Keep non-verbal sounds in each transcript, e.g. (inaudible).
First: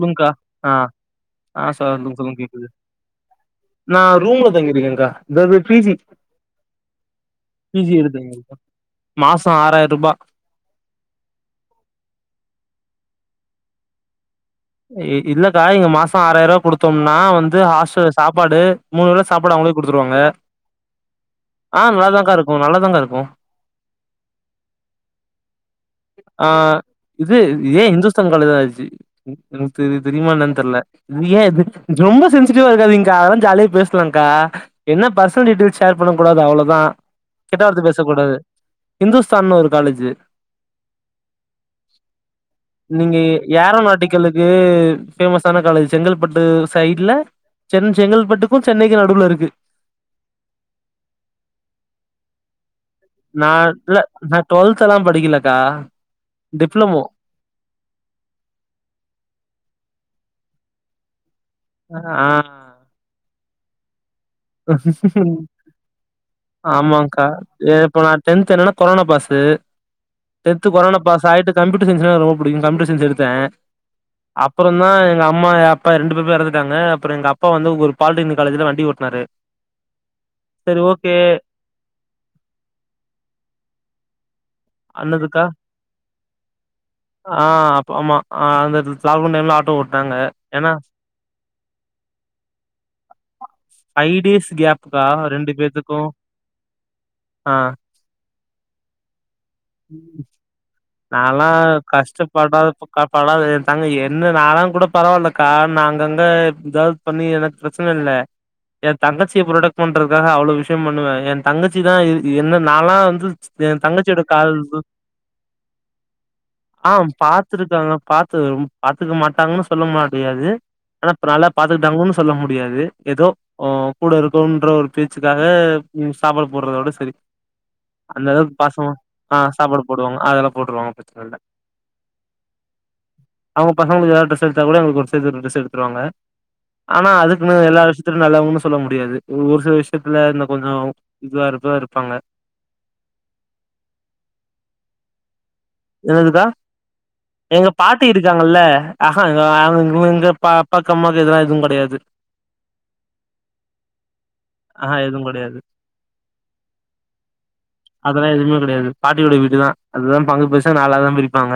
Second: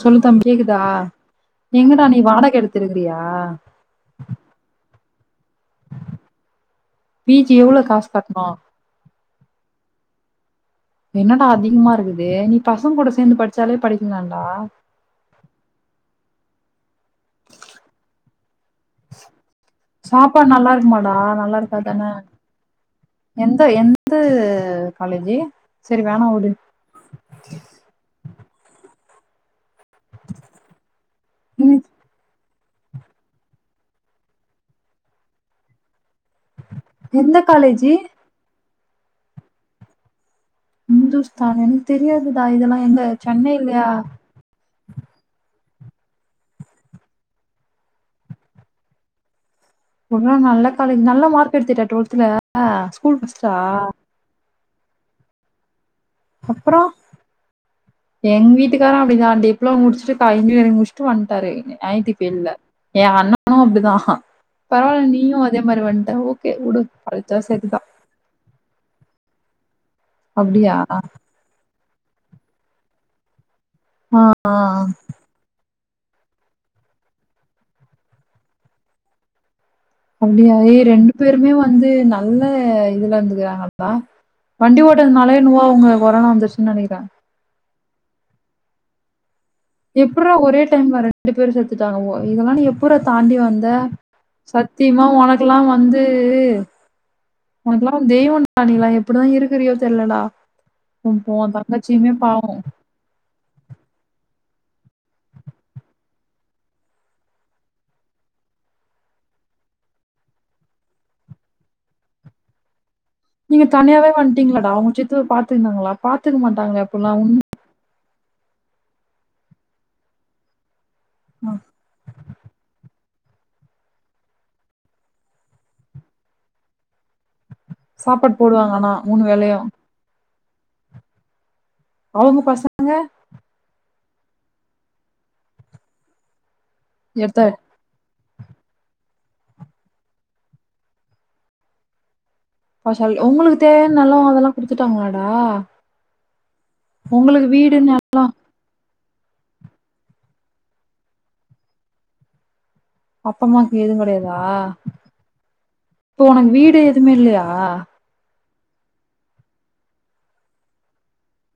சொல்லு தம்பி ஆ கேக்குதா ஆ எங்கடா சொல்லுங்க நீ சொல்லுங்க வாடக கேக்குது எடுத்திருக்கிறீயா இங்க வந்து பி ஜி பி எவ்ளோ ஜி காசு எடுத்து கட்ணு தங்கிற்கோம் மாசோ ஆறாயிரோ ரூபா என்னடா அதிகமா இருக்குது நீ பசங்க கூட சேந்து படிச்சாலே படிக்கலா இ இல்லக்கா இங்க மாச சோ ஆறாயிரோ குடுத் தோம்னா வந்து ஹாஸ்டல்ல சாப்பாடு மூணு வேள சாப்பாடு அவுங்களே குடுத்துருவாங்க சாப்பாடு நல்லா இருக்குமாடா நல்லா ஆஹ் இருக்காதான நல்லாதாங்கா இருக்கு நல்லாதாங்கா இருக்கு எந்த எந்த காலேஜு சரி வேணா வுடு ஆஹ் இது ஏ இந்துஸ்தான் காலேஜ்ஜூ (inaudible) தெரியு தெரியுமா என்னனு தெர்ல நீயா ஏ ரொம்ப சென் சிட்டிவா இருக்காதிங்க்கா அதலா ஜாலியா பேசனுங்க்கா என்ன பர்ஸ்னல் டீடைல்ஸ் ஷேர் பண்ணக் கூடாது அவ்ளோதா எந்த கெட்ட வார்த்த காலேஜு பேசக் கூடாது ஹிந்துஸ்தான்னு ஒரு காலேஜு ஹிந்துஸ்தான் என்க்கு தெரியாதுடா இதல்லாம் எங்க சென்னைலயா? கு பேமஸ் சான காலேஜ். செங்கல்பட்டு சைட்ல சென்-செங்கல்பட்டுக்கு சென்னைக்கு நடுவுல இருக்கு ஒண்ணு நல்ல காலேஜ் நல்ல மார்க் எடுத்துட்யா ட்வல்த்ல? நா இல்ல ந ட்வல்த்தல்லா படிக்கலக்கா அப்றோ டிப்ளமோ எங்க வீட்டுக்காரரு அப்டிதா டிப்ளமோ முடுச்ட்டு இன்ஜினியரிங் முடிச்ட்டு வந் டாரு ஐ டி ஆ பீல்ட்ல. ஏ அண்ணா ணனு அப்டிதா பரவால்ல நீயும் அதே மாரி வந்ட்ட ஓகே உடு ஆமாங்க்க படிச்சா ஏ சரிதான். இப்ப நா டென்த் என்னன்னா கொரோனா பாஸ் ஸு டென்த் அப்டியா? கொரோனா பாஸ் ஆயிட்டு கம்ப்யூட் கம்ப்யூட்டர் சயின்ஸ்னா ரொம்ப புடிக்கு கம்ப்யூட்டர் சயின்ஸ் எடுத்தே ஆ ஆ அப்றொ தா எங்க அம்மா அப் அப்பா ரெண்டு பேருமே எறந்துட்டாங்க அப்றொ எங்க அப்பா வந்து ஒரு பாலிடெனிக் காலேஜ்ல வந்து வண்டி ஓட்னாரு அப்டியா ஏ சரி ரெண்டு ஓகே பேருமே வந்து நல்ல இதுல இருந்துக்றாங்கப்பா வண்டி ஓட்டதுனாலோ அண்ணதுக்கா என்னவோ ஒங்க கொரோனா வந்துருச்சினு நெனைக்றே ஆ அப்ப ஆமா அந்தந் லாக் டவுன் டைம்ல ஆட் எப்புட்ரா ஒரே டைம்ல ரெண்டு பேரும் செத்துட்டாங்க இதெல்லா எப்புட்ரா தாண்டி வந்த ஃபைவ் டேஸ் கேப்புக்கா சத்தியமா ரெண்டு ஒனக்கெல்லா பேத்துக்கு வந்துஹ் ஒனக்கெல்லா தெய்வ தனிவா எப்டிதா இருக் நால்லா தங்கச்சியுமே பாவம். கஷ்டப்படாத படாத க எதுதாங்க என்ன நால்லா கூட பரவால்லக்கா நா அங்கங்க ஏதாவது பண்ணி எனக்கு பிரச்னை இல்ல ஏ தங்கச்சிய புரொடெக்ட் பண்றதுக்காக அவ்ளவ்வு விஷயம் பண்ணுவே ஏ தங்கச்சி தா இது இது என்ன நால்லா ஏ தங்கச்சியோட கால் ட்டீங்களாடா அவங்க சித்தி பாத்துக்கந்தாங்ளா பாத்துக்க மாட்டாங்ளே அப்டில்லா ஒண் த்து பாத்துக்க மாட்டாங்னு சொல்ல மாடியாது ஆனா இப்ப நல்லா உண்மையா? பாத்துக்கிட்டாங்னு சொல்ல முடியாது ஏதோ ஆஹ் கூட இருக்கொன்ற ஒரு பேச்சுக்காக ம் சாப்பாடு போட்றதோட சரி சாப்பாட் போடுவாங்க ஆனா ஆஹ் வேளையும். சாப்பாடு போடுவாங்க அதெல்லா போட்டுருவாங்க பிரச்னை இல்ல அவங்க பசங்க அவங்களுக்கு எதாவது ட்ரெஸ் எடுத்தா கூட எங்களுக்கு ஒரு செஸ் ரெண் ட்ரெஸ் எடுத்தருவாங்க ஆனா எடுத்தா அதுக்குன்னு எல்லா விஷ் (unintelligible) நல்லவங்கன்னு சொல்ல முடியாது ஒரு சில விஷ்யத்துல இந்த கொஞ்சோ இதுவா இருப்ப இருப்பாங்க பாசலி உங்களுக்கு தேன்னெல்ல அதெல்லா குடுத்துட்டாங்களாடா என்னதுக்கா உங்களுக்கு எங்க வீடு நெ பாட்டி இருக்காங்கல்ல ஆஹா ஆ எங்கு எங்கப்பா அப்பாக்கு அம்மாவுக்கு எதுவா எதுவு கெடையாது அப்பா அம்மாக்கு எது கெடையாதா ஆஹா எதுவு கெடையாது இப்போ ஒனக்கு வீடு எதுவுமே இல்லையா யாது பாட்டியோட வீடுதா அதுதா பங்கு பீச் சா நாலாதா பிரிப்பாங்க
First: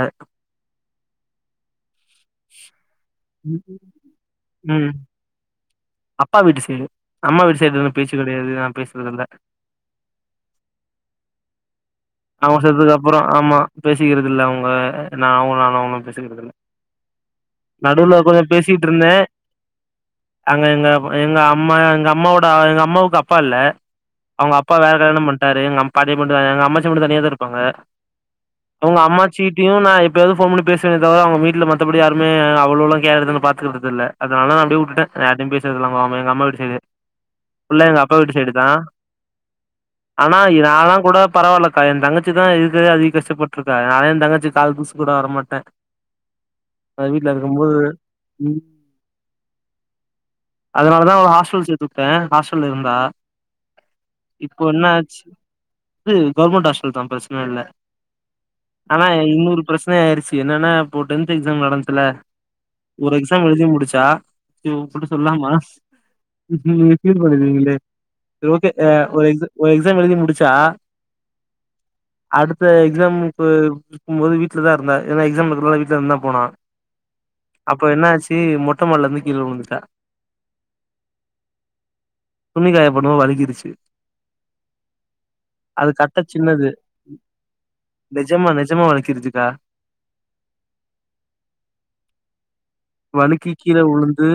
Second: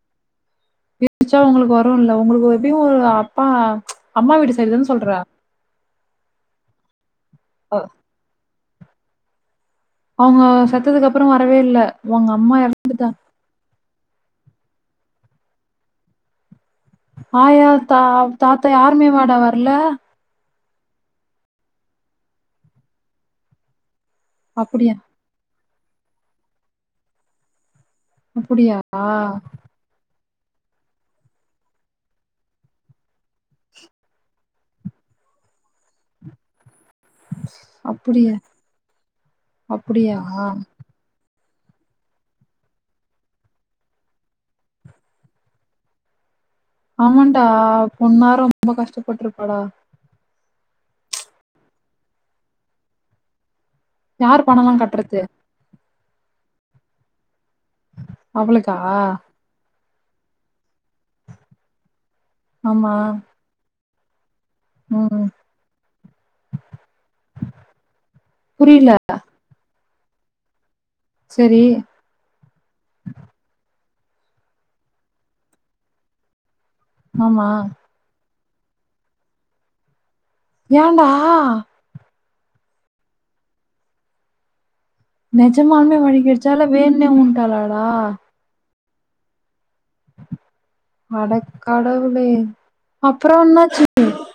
பிரிச்சா உங்களுக்கு வரு இல்ல உங்களுக்கு எப்பயு ஒரு அப்பா அம்மா வீடு சைடு தான ம் சொல்ற அப்பா வீட்டு சைடு அம்மா வீட்டு சைடு இருந்து பேச்சு கெடையாது பேசுறதுல்ல அவங்க செத்ததுக்கு அப்பற வரவே இல்ல உங்க அம்மா எறந்துட்டாங் சிக்கறதில்ல அவங்க நா அவங்க நானும் அவ்ளோ பேசிக்கிறதில்ல ஆயா தா தாத்தா பேசிட்டு யாருமே இருந்தே வாடா வரல அங்க எங்க எங்க அம்மா எங்க அம்மாவோட எங்க அம்மாவுக்கு அப்பா இல்ல அவங்க அப்பா வேற அப்படியா கல்யாணம் பண்டாரு எங்க அம் பாட்டிய மட்டு எங்க அம்மாச்சி மட்டு தனியா தா இருப்பாங்க அப்படியா உங்க அம்மாச்சிட்டியு நா இப் எப்பயாவது ஃபோன் பண்ண பேசுவேனே தவர அவங்க வீட்ல மத்தபடி யாருமே அவ்ளோலா கேர் எடுத்துனு பாத்துகிறதில்ல அதனால நா அப்டியே வுட்டுட்டே யார்ட்டயு பேசறதுல்ல அவங்க எங்க அம்மா வீட்டு சைடு ஃபுல்லா எங்க அப்பா அப்படியா வீட்டு சைடு தா அப்படியா ஆனா நான்லா கூட பரவாயில்லக்கா என் தங்கச்சி தா இருக்கதே அதிக கஷ்டப்பட்ருக்கா நா என் தங்கச்சி கால் தூசு கூட வரமாட்டே அது வீட்ல ஆமான்டா இருக்கும் பொண்ணா போது ரொம்ப கஷ்டப்பட்ருபாடா அதனாலதா அவள ஹாஸ்டல் சேத்து வுட்டே ஹாஸ்டல்ல இருந்தா யார் இப்போ பணம்லா என்ன கட்றது ஆச்சு இது கவர்மெண்ட் ஹாஸ்டல் தா பிரச் இல்ல அவளுக்கா ஆனா இன்னொரு பிரச் சன ஆயிர்ச்சு என்னன்னா இப்போ டென்த் எக்ஸாம் நடந்துச்சுல ஆமா ஒரு எக்ஸாம் எழுதி முடிச்சு டா இவங் இப்டி ம் சொல்லா மனசு நீங்க இப்டி பண்ணுரீங்களே சரி ஓகே புரில அ ஒரு எக்ஸ் ஒரு எக்ஸ் எழுதி முடிச்சா சரி. அடுத்த எக்ஸாம்க்கு போகும் போது வீட்டுல தா இருந்த ஏன்ன எக்ஸாம் இருந்தனால வீட்ல இருந்துதா போனா ஆமா. அப்ப என்னாச்சு சி மொட்ட மாடிலந்து கீழ வுழுந்துட்டா ஏன்டா துணி காய போடும்போது வழுக்கிருச்சு அது நிஜமாலுமே கட்ட வலிக்கிடுச்சு இல்ல சின்னது வேணுனே வுழுந்துட்டாலடா நிஜமா வழுக்கிருச்சிக்கா அடக்கடவுளே வழுக்கி கீழ வுழுந்து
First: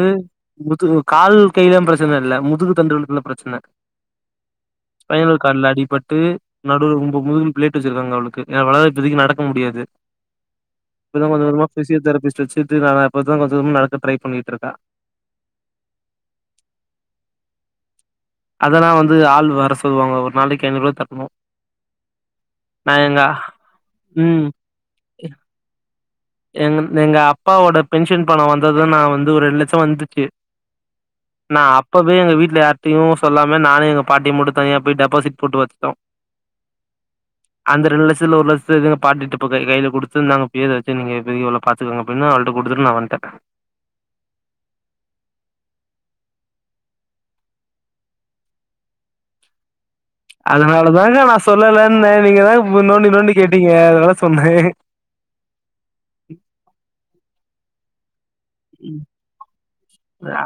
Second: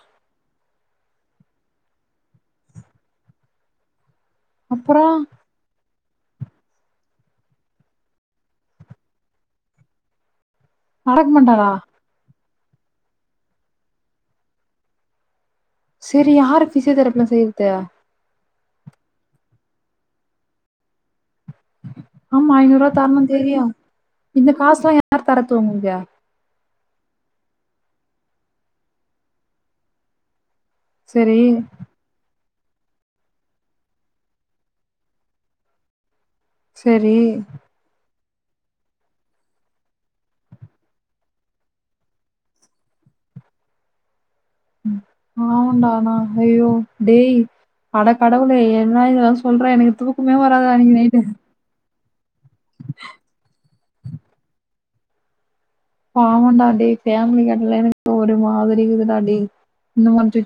முதுகு கால் கையிலாம் பிரச்சனை இல்ல முதுகு தண்டுகளுக்குள்ள பிரச்சனை அப்புறம் ஸ்பைனல் காட்ல அடிப்பட் டு நடுவுல முதுகுல பிளேட் வச்சிருக்காங்க அவளுக்கு அவளால இப்பதிக்கு நடக்க முடியாது இப்பதா நடக்க கொஞ்ச கொஞ்சமா மாட்டாளா? பிசியோதெரபிஸ் ரெஸ்ட் எடுத்துக்கலாம்ல இப்பதான் கொஞ்சம் கொஞ்சமா நடக்க ட்ரை பண்ணிட்டு இருக்கே செரி யாரு ஃபிசியோதெரபிலா செய்யற்து அதல்லா வந்து ஆள் வர சொல்லுவாங்க ஒரு நாளக்கி ஐநூறுவா தர்ணு ஆமா ஐநூறுவா தர்ணு தெரியு இந்த காசுல்லா யார் தர்றது உங்ளுக்கு எங்கன் எங்க அப்பாவோட பென்ஷன் பணொ வந்தது நா வந்து ஒரு ரெண்டு லட்சோ வந்துச்சு சரி, நா அப்பவே எங்க வீட் ல யார்ட்டையு சொல்லாம நானு எங்க பாட்டியு மட்டு தனியா போய் டெபாசிட் போட்டு வச்ட்டோ செரி த்ல ஒரு லட்சத்த எங்க பாட்டிட்ட ப கை கைல குடுத்து இந்தாங்க போய் இத வச்சி நீங்க இப்போதிக்கி இவள பாத்துக்கோங்க அப்டின்னா அவள்ட்ட குடுத்துட்டு நா வன்ட்ட பாவொண்டா ஆனா ஐயோ டேய் அட கடவுளே எல்லா எலா சொல்றா எனக்கு தூக்கமே வராதுடா அதனால அன்னைக்கு நைட்டு. தாங்க நா சொல்லல ன்ன நீங்க தா நோண்டி நோண்டி கேட்டீங்க அதனால சொன்ன பாவொண்டா டேய் ஃபேமிலிக்காட்டிலா எனக் கு ஒரு மா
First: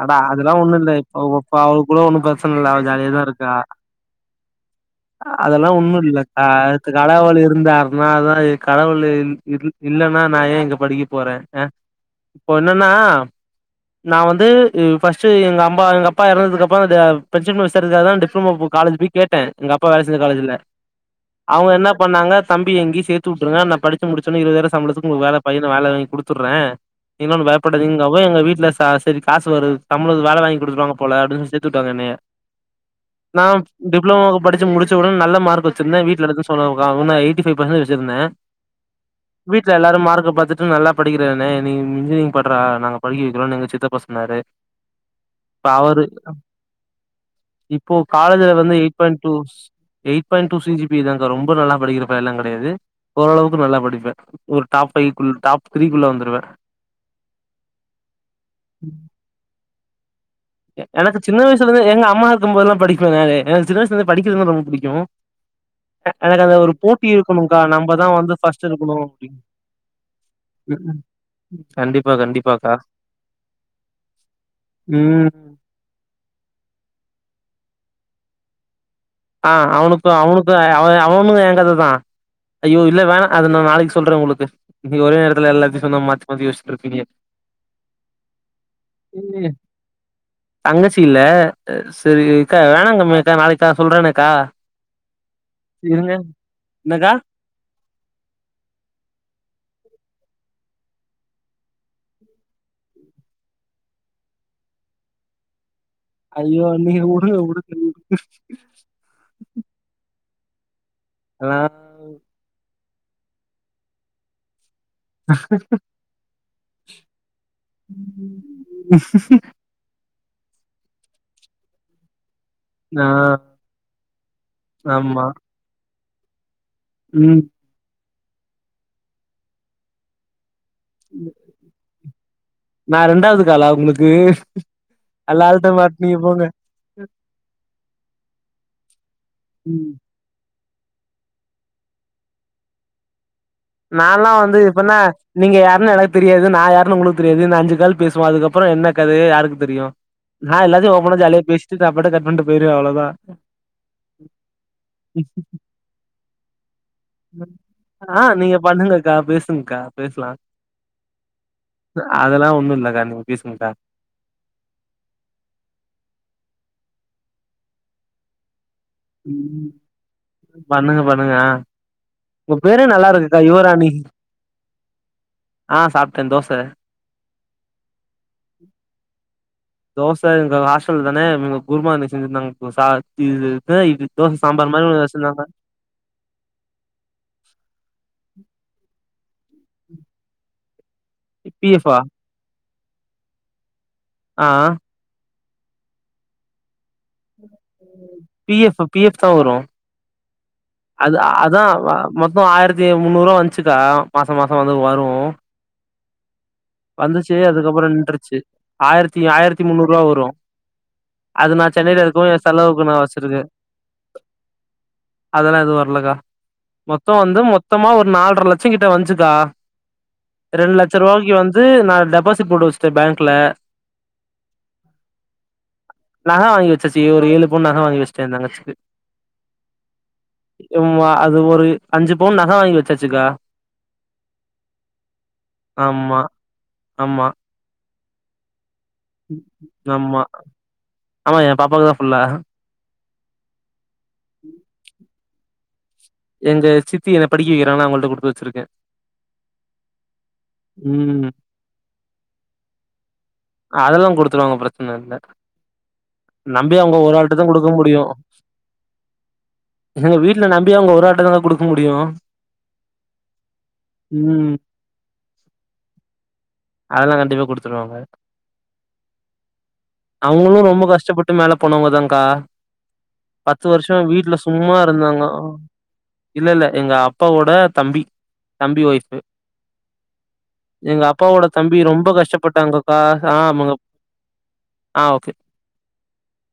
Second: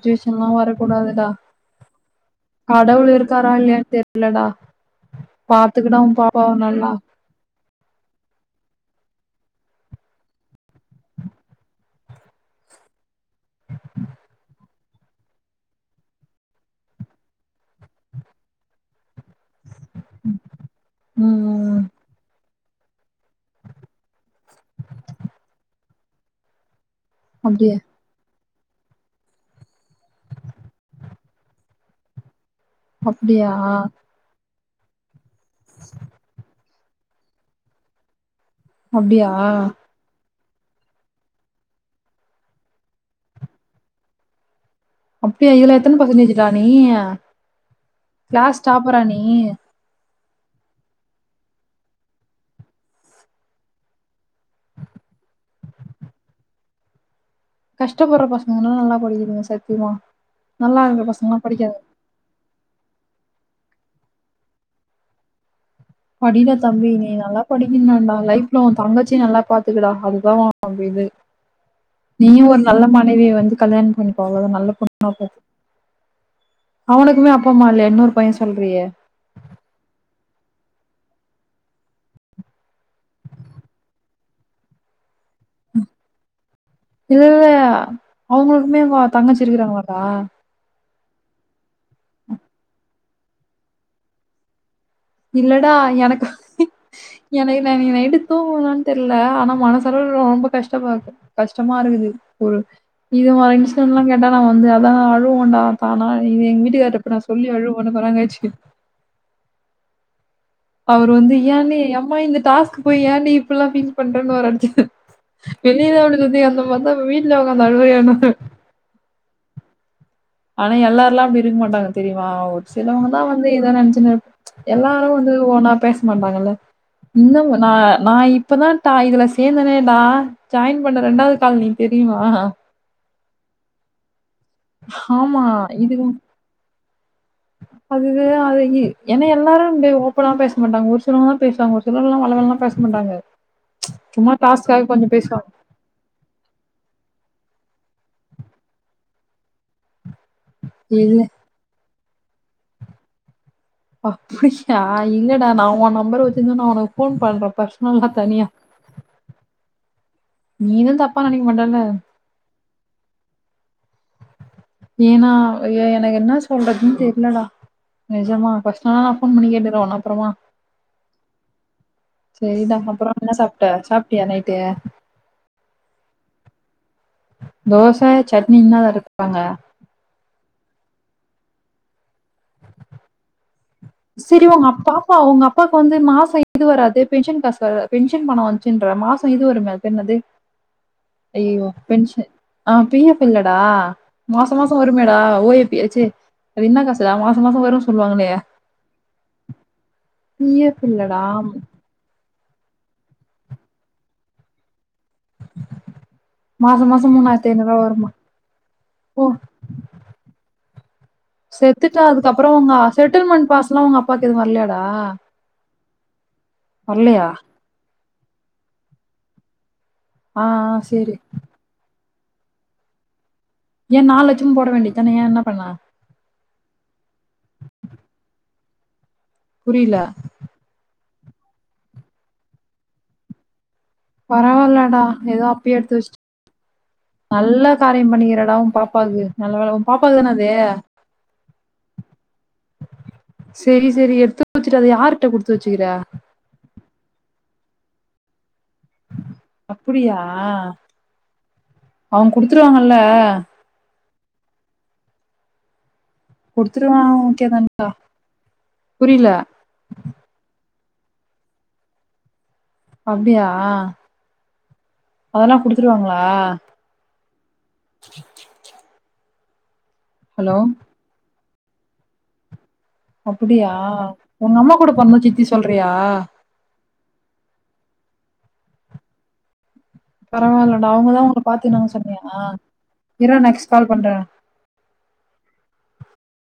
அட அதுல்லா ஒண்ணு இல்ல வரக்கூடாதுடா. இப்பப்ப அவ கூட ஒண்ணும் ப்ரச்சன இல்ல அவ கடவுள் ஜாலியதா இருக்காரா இருக்கா இல்லையான்னு தெரியலடா அதெல்லா ஒன்னு பாத்துக்கடா உன் இல்ல ஆ பாப்பாவ நல்லா அத்துக்கடவுள் இருந்தார் நா அதா இ கடவுள் இல் இல் இல்லன்னா நா ஏ இங்க படிக்க போற இப்ப ஒன் ணண்ணா நா வந்து ம், ஃபர்ஸ்ட் எங்க அம்மா எங்க அப்பா எறந்ததுக்கு அப்பறோ அந்த பென்ஷன் பணம் விசாரிக்கறத்துக்காக டிப்ளமோ காலேஜ்ல போய் கேட்ட எங்க அப்பா வேலை செஞ்ச காலேஜ்ல அவங்க ம் என்ன பண்ணாங்க தம்பி இங்யே சேத்து விட்டுருங்க நா படிச்சு முடிச்சோன்ன இருபாதாயிரம் சம்பளத்துக்கு உங்களுக்கு வேல பையனுக்கு வேலை வாங்கி குடுத்துட்றே அப்டியா அப்போ எங்க வீட்ல ச செரி காசு வருது சம்பளத்துக்கு வேல வாங்கி குடுத்துருவாங்க போல அப்டின்னு சேத்து விட்டாங்க என்னைய நா அப்டியா டிப்ளோமா படிச் சி முடிச்ச உடனே நல்ல மார்க் வச்சிருந்த வீட்ல எது சொல்ல கா நா எயிட்டி ஃபைவ் பர்சன்டேஜ் வச்சிருந்த அப்டியா வீட்ல எல்லாரு மார்க்க பாத்து ட்டு நல்லா படிக்கிறதான நீ இன்ஜினியரிங் பட்றா நாங்க படிக்க வைக்கிறோனு எங்க சித்தப்பா சொன்னாரு அப்டியா இப்ப இதுல எத்தன அவரு பர்சன்டேஜ்டா நீ இப்போ காலேஜ்ல கிளாஸ் வந்து எயிட் டாப்பரா பாயிண்ட் நீ two eight point two C G பிதாங்க்கா ரொம்ப நல்லா படிக்கிற பையன்லா கெடையாது ஓரளவுக்கு நல்லா படிப்பே ஒரு டாப்பைவ் குள் டாப் த்ரீ குள்ள வந்துருவே கஷ்டப்பட்ற பசங்கலா நல்லா படிக்கிறிங்க சத் தியமா எனக்கு சின்ன வயசுல இருந்து எங்க அம்மா இருக்கும்போல்லா படி அ எனக்கு சின்ன வயசுலந்து படிக்கிறது ரொம்ப பிடிக்கு படிடா தம்பி நீ நல்லா நம்ம தான் படிக்கனும்டா வந்து லைஃப்ல ஃபர்ஸ்ட் உன் இருக்கணும் தங்கச்சி அப்டின்னு நல்லா பாத்துக்கடா அதுதா தம்பி ம் இது கண்டிப்பா நீயு ஒரு கண்டிப்பாக்கா நல்ல மனைவிய வந்து கல்யாணம் பண்ணிப்ப அத நல்ல பொண்ண பாத்து ம் அவனுக்குமே அப்ப அம்மா இல்ல இன்னொரு பையன் சொல்றியே ஆஹ் அவனுக்கு அவனுக்கு அவே அவனு ஏங்கத தா ஐயோ இல்ல வேண அத நா நாளைக்கு சொல்றே உங்களுக்கு நீ ஒரே நேர இல்ல இல்ல அவங்களுக்குமேங்க தங்கச்சி ம் இருக்கிறாங்களாப்பா தங்கச்சி இல்ல சரிக்கா வேணாங்கமக்கா நாளைக்கு தா சொல்றேனேக்கா இல்லடா இருங்க எனக்கு என்னக்கா எனக்கு நா இன்னைக்கு நைட்டு தூங்குவேனானு தெர்ல ஆனா மனசளவுல ரொம்ப கஷ்டம் ஆ கஷ்டமா இருக்குது ஒரு இது மாரி இன்சிடென்ட்லா கேட்டா நா வந்து அத அழுவண்டா ஆனா இது எங்க ஐயோ வீட்டுக்காரட்ட நீங்க இப்ப நா வுடுங்க சொல்லி வுடுங்க அழுவோன்னு வுடுங்க கொஞ்ச நேரோ கழிச்சு அவர் வந்து ஆ யானே யம்மா இந்த டாஸ்க் ப்ப யாண்டி இப்பல்லா ஃபீல் பண்றனுவாரு அடுத்து வெளியதா (unintelligible) பாத்தா வீட்டுல ஒக்காந்து அழுவுறியான் வாரு ஆனா எல்லாருல்லா அப்டி இருக்க மாட்டாங்க தெரியுமா ஆ சிலவங்கனா வந்து இத நெனைச்சன்னு எல்லாரு ஆமா வந்து ஒ நா பேச க்க மாட்டாங்கள ம் இன்னமு நா நா இப்பதா டா இதுல சேந்தனேடா ஜாயின் பண்ண ரெண்டாவது கால் நீ தெரியுமா டாவது காலா உங்களுக்கு ஆமா அல்லால்ட்ட இதுக்கு மாட்னீங்க போங்க அது அதகி ஏன்னா எல்லாரு அப்டே ஓப்பனா பேச மாட்டாங்க ஒரு சிலவங்கதா பேசுவாங்க ஒரு சிலர்லா வல வலன்லா பேச மாட்டாங்க நாலா சும்மா வந்து டாஸ்க்காக இப்பன்னா கொஞ்சம் பேசுவாங்க. நீங்க யாருன்னு எனக்கு தெரியாது நா யாருன்னு உங்களுக்கு தெரி யாது இந்த அஞ்சு கால் பேசுவோ அதுக்கப்புறோ என்ன கதயோ யாருக்கு தெரியும் நா எல்லாத்தையு ஓப்பனா இல்ல ஜாலியா பேசிட்டு நா பாட்டு கட் பண்ட்டு போயிருவ அவ்ளோதா அப்டியா இல்லடா நா ஒ நம்பர வச் (unintelligible) ஆஹ் நீங்க பண்ணுங்கக்கா பேசுங்க்கா பேசலா நீ எதுவும் தப்பா நினைக்க மாட்டல்ல? அதெல்லா ஒண்ணு இல்லக்கா நீங்க பேசுங்க்கா ஏன்னா அய்யோ எனக்கு என்ன சொல்றதுன் தெரிலடா நெஜமா ஃபஸ் ஆனா போன் பண்ணி கேட்டுக்குறே ஒன்ன அப்புறமா பண்ணுங்க பண்ணுங்க ஆ உங்க சரிடா பேரே நல்லா அப்புறம் என்ன இருக்குக்கா சாப்ட்ட சாப்ட்டியா நைட்டு ஆஹ் சாப்ட்டன் தோச தோச சட்னி இன்ன அரைப்பாங்க தோச எங்க ஹாஸ்டல் தானே இங்க குருமா இருந்து செஞ்சிருந்தாங்க சா இது இது தோச செரி உங்க சாம்பார் அ மாரி ஒன்னு பாப்பா உங்க வச்சிருந்தாங்க அப்பாவுக்கு வந்து மாசம் இது வராது பென்ஷன் காசு வர பென்ஷன் பணம் வந்துச்சுன்றா மாசம் இது ஒரு மேப் என்னது அய்யயோ பி எஃப் ஆ பென்ஷன் ஆஹ் பி எஃப் இல்லடா ஆ மாசம் ஆ மாசம் வருமேடா ஓ ஏ ஏ சீ அது என்ன காசுடா மாச மாச வரும் சொல்லுவாங்களே பி எஃப் பி எஃப் தான் வரும் பிஎஃப் அது இல்லடா. அதான் மொத்தம் ஆயிரத்தி முன்னூரூபா வந்துச்சுக்கா மாச மாச வந்து வரும் மாசம் மாசம் ரூ. வந்துச்சு அதுக்கப்புறம் வருமா? நின்றுச்சு ஓ! ஆயிரத்தி ஆயிரத்தி முன்னூறுபா வரும் அது நான் செத்துட்டா சென்னையில இருக்கவும் என் அதுக்கப்புறம் உங்க செலவுக்கு நா வச்சிருக்க செட்டில்மெண்ட் காசுலாம் உங்க அப்பாவுக்கு எதுவும் வரலையாடா? அதெல்லா எதும் வரலக்கா மொத்தம் வரலையா? வந்து மொத்தமா ஒரு நால்ர லட்சம் கிட்ட ட்டு வந்துச்சுக்கா ஆ, ஆ ரெண்டு லட்ச சரி. ரூபாய்க்கு வந்து கு நான் டெபாசிட் போட்டு வச்சிட்டன் பேங்க்ல ஏன் நாலு லட்சமும் போட வேண்டியதானே ஏன் என்ன பண்ண நக வாங்கி வச்சாச்சி ஒரு ஏலு பவுனு நக வாங்கி வச்சிட்டன் என் தங்கச்சிக்கு புரியல ஆமா அது ஒரு அஞ்சு பவுன் நக வாங்கி வச்சாச்சுக்கா பரவாயில்லடா ஏதோ அப்பயே எடுத்து வச்சுட்ட ஆமா ஆமா நல்லா காரியம் பண்ணிக்கிறடா உன் பாப்பாக்கு நல்ல வேலை உன் பாப்பா ஆமா தான அது ஆமா என் பாப்பாக்கு தான் ஃபுல்லா செரி செரி எடுத்துவச்சுட்டு அது யாருடா குடுத் த்து வச்சுருக்குற எங்க சித்தி என்னை படிக்க வக்கிறாங்கள்ல அவங்கள்ட்ட குடுத்து வச்சிருக்கேன் அப்டியா ம். அவங்க குடுத்துருவாங்கல்ல குத்துருவாங்க பிரச்சன இல்ல நம்பி அவுங்க குடுத்துருவான் ஒரு ஓகே ஆள்ட்டதான் தான் குடுக்க முடியும் புரில எங்க வீட்டுல நம்பி அப்படியே அவங்க ஒரு வேறயார்ட்டதான் குடுக்க முடியும் அப்டியா அதெலா குடுத்துருவாங்களா அதெல்லா கண்டிப்பா ஹலோ அவங்களும் ரொம்ப கஷ்டபட்டு மேல போனவங்கதான்க்கா அப்டியா உங்க அம்மா கூட பொறந்தவங்க சித்தி சொல்ரியா இல்லல்ல எங்க அப் பாவோட தம்பி தம்பி ஓய்ஃப்பு பரவால்லடா எங்க அவங்கதா உங்கள அப்பாவோட தம்பி பாத்துக்குனாங்கன்னு ரொம்ப சொன்னியா கஷ்டப்பட்டாங்கக்கா இர்றா நெக்ஸ்ட் ஆமாங்க கால் பண்றே ஆ ஓக்கே